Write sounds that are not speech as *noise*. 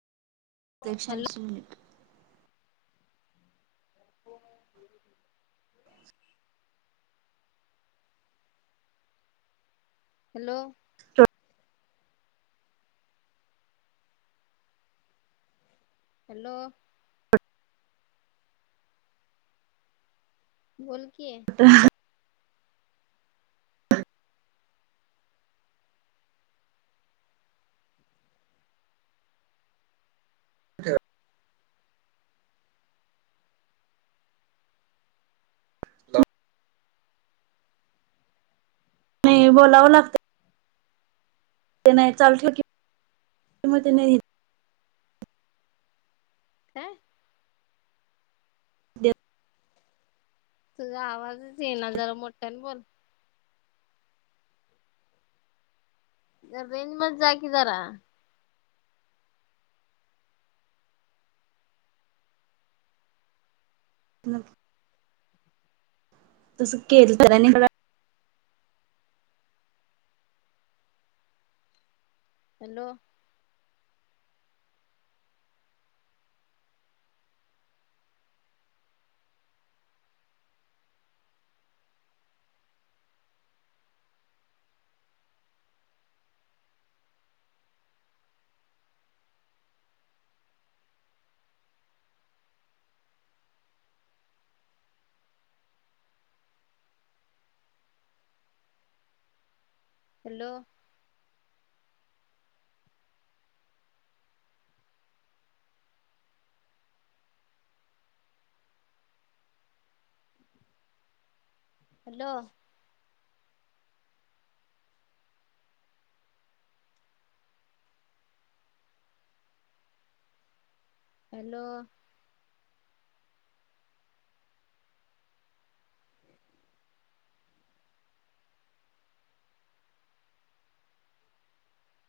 ते एकशे हॅलो ऐंशी यनिट. *unintelligible* हॅलो. हॅलो. बोल की. *unintelligible* ठेवा नाही बोलावं लागतं. ते नाही चाल ठेव कि म ते नाही काय देव तुझा आवाजच येईना जरा मोठ्यानं बोल. रेंज मध्ये जाय की जरा. *unintelligible* तुझ केलं तर आणि मला हॅलो. हॅलो. हॅलो. हॅलो.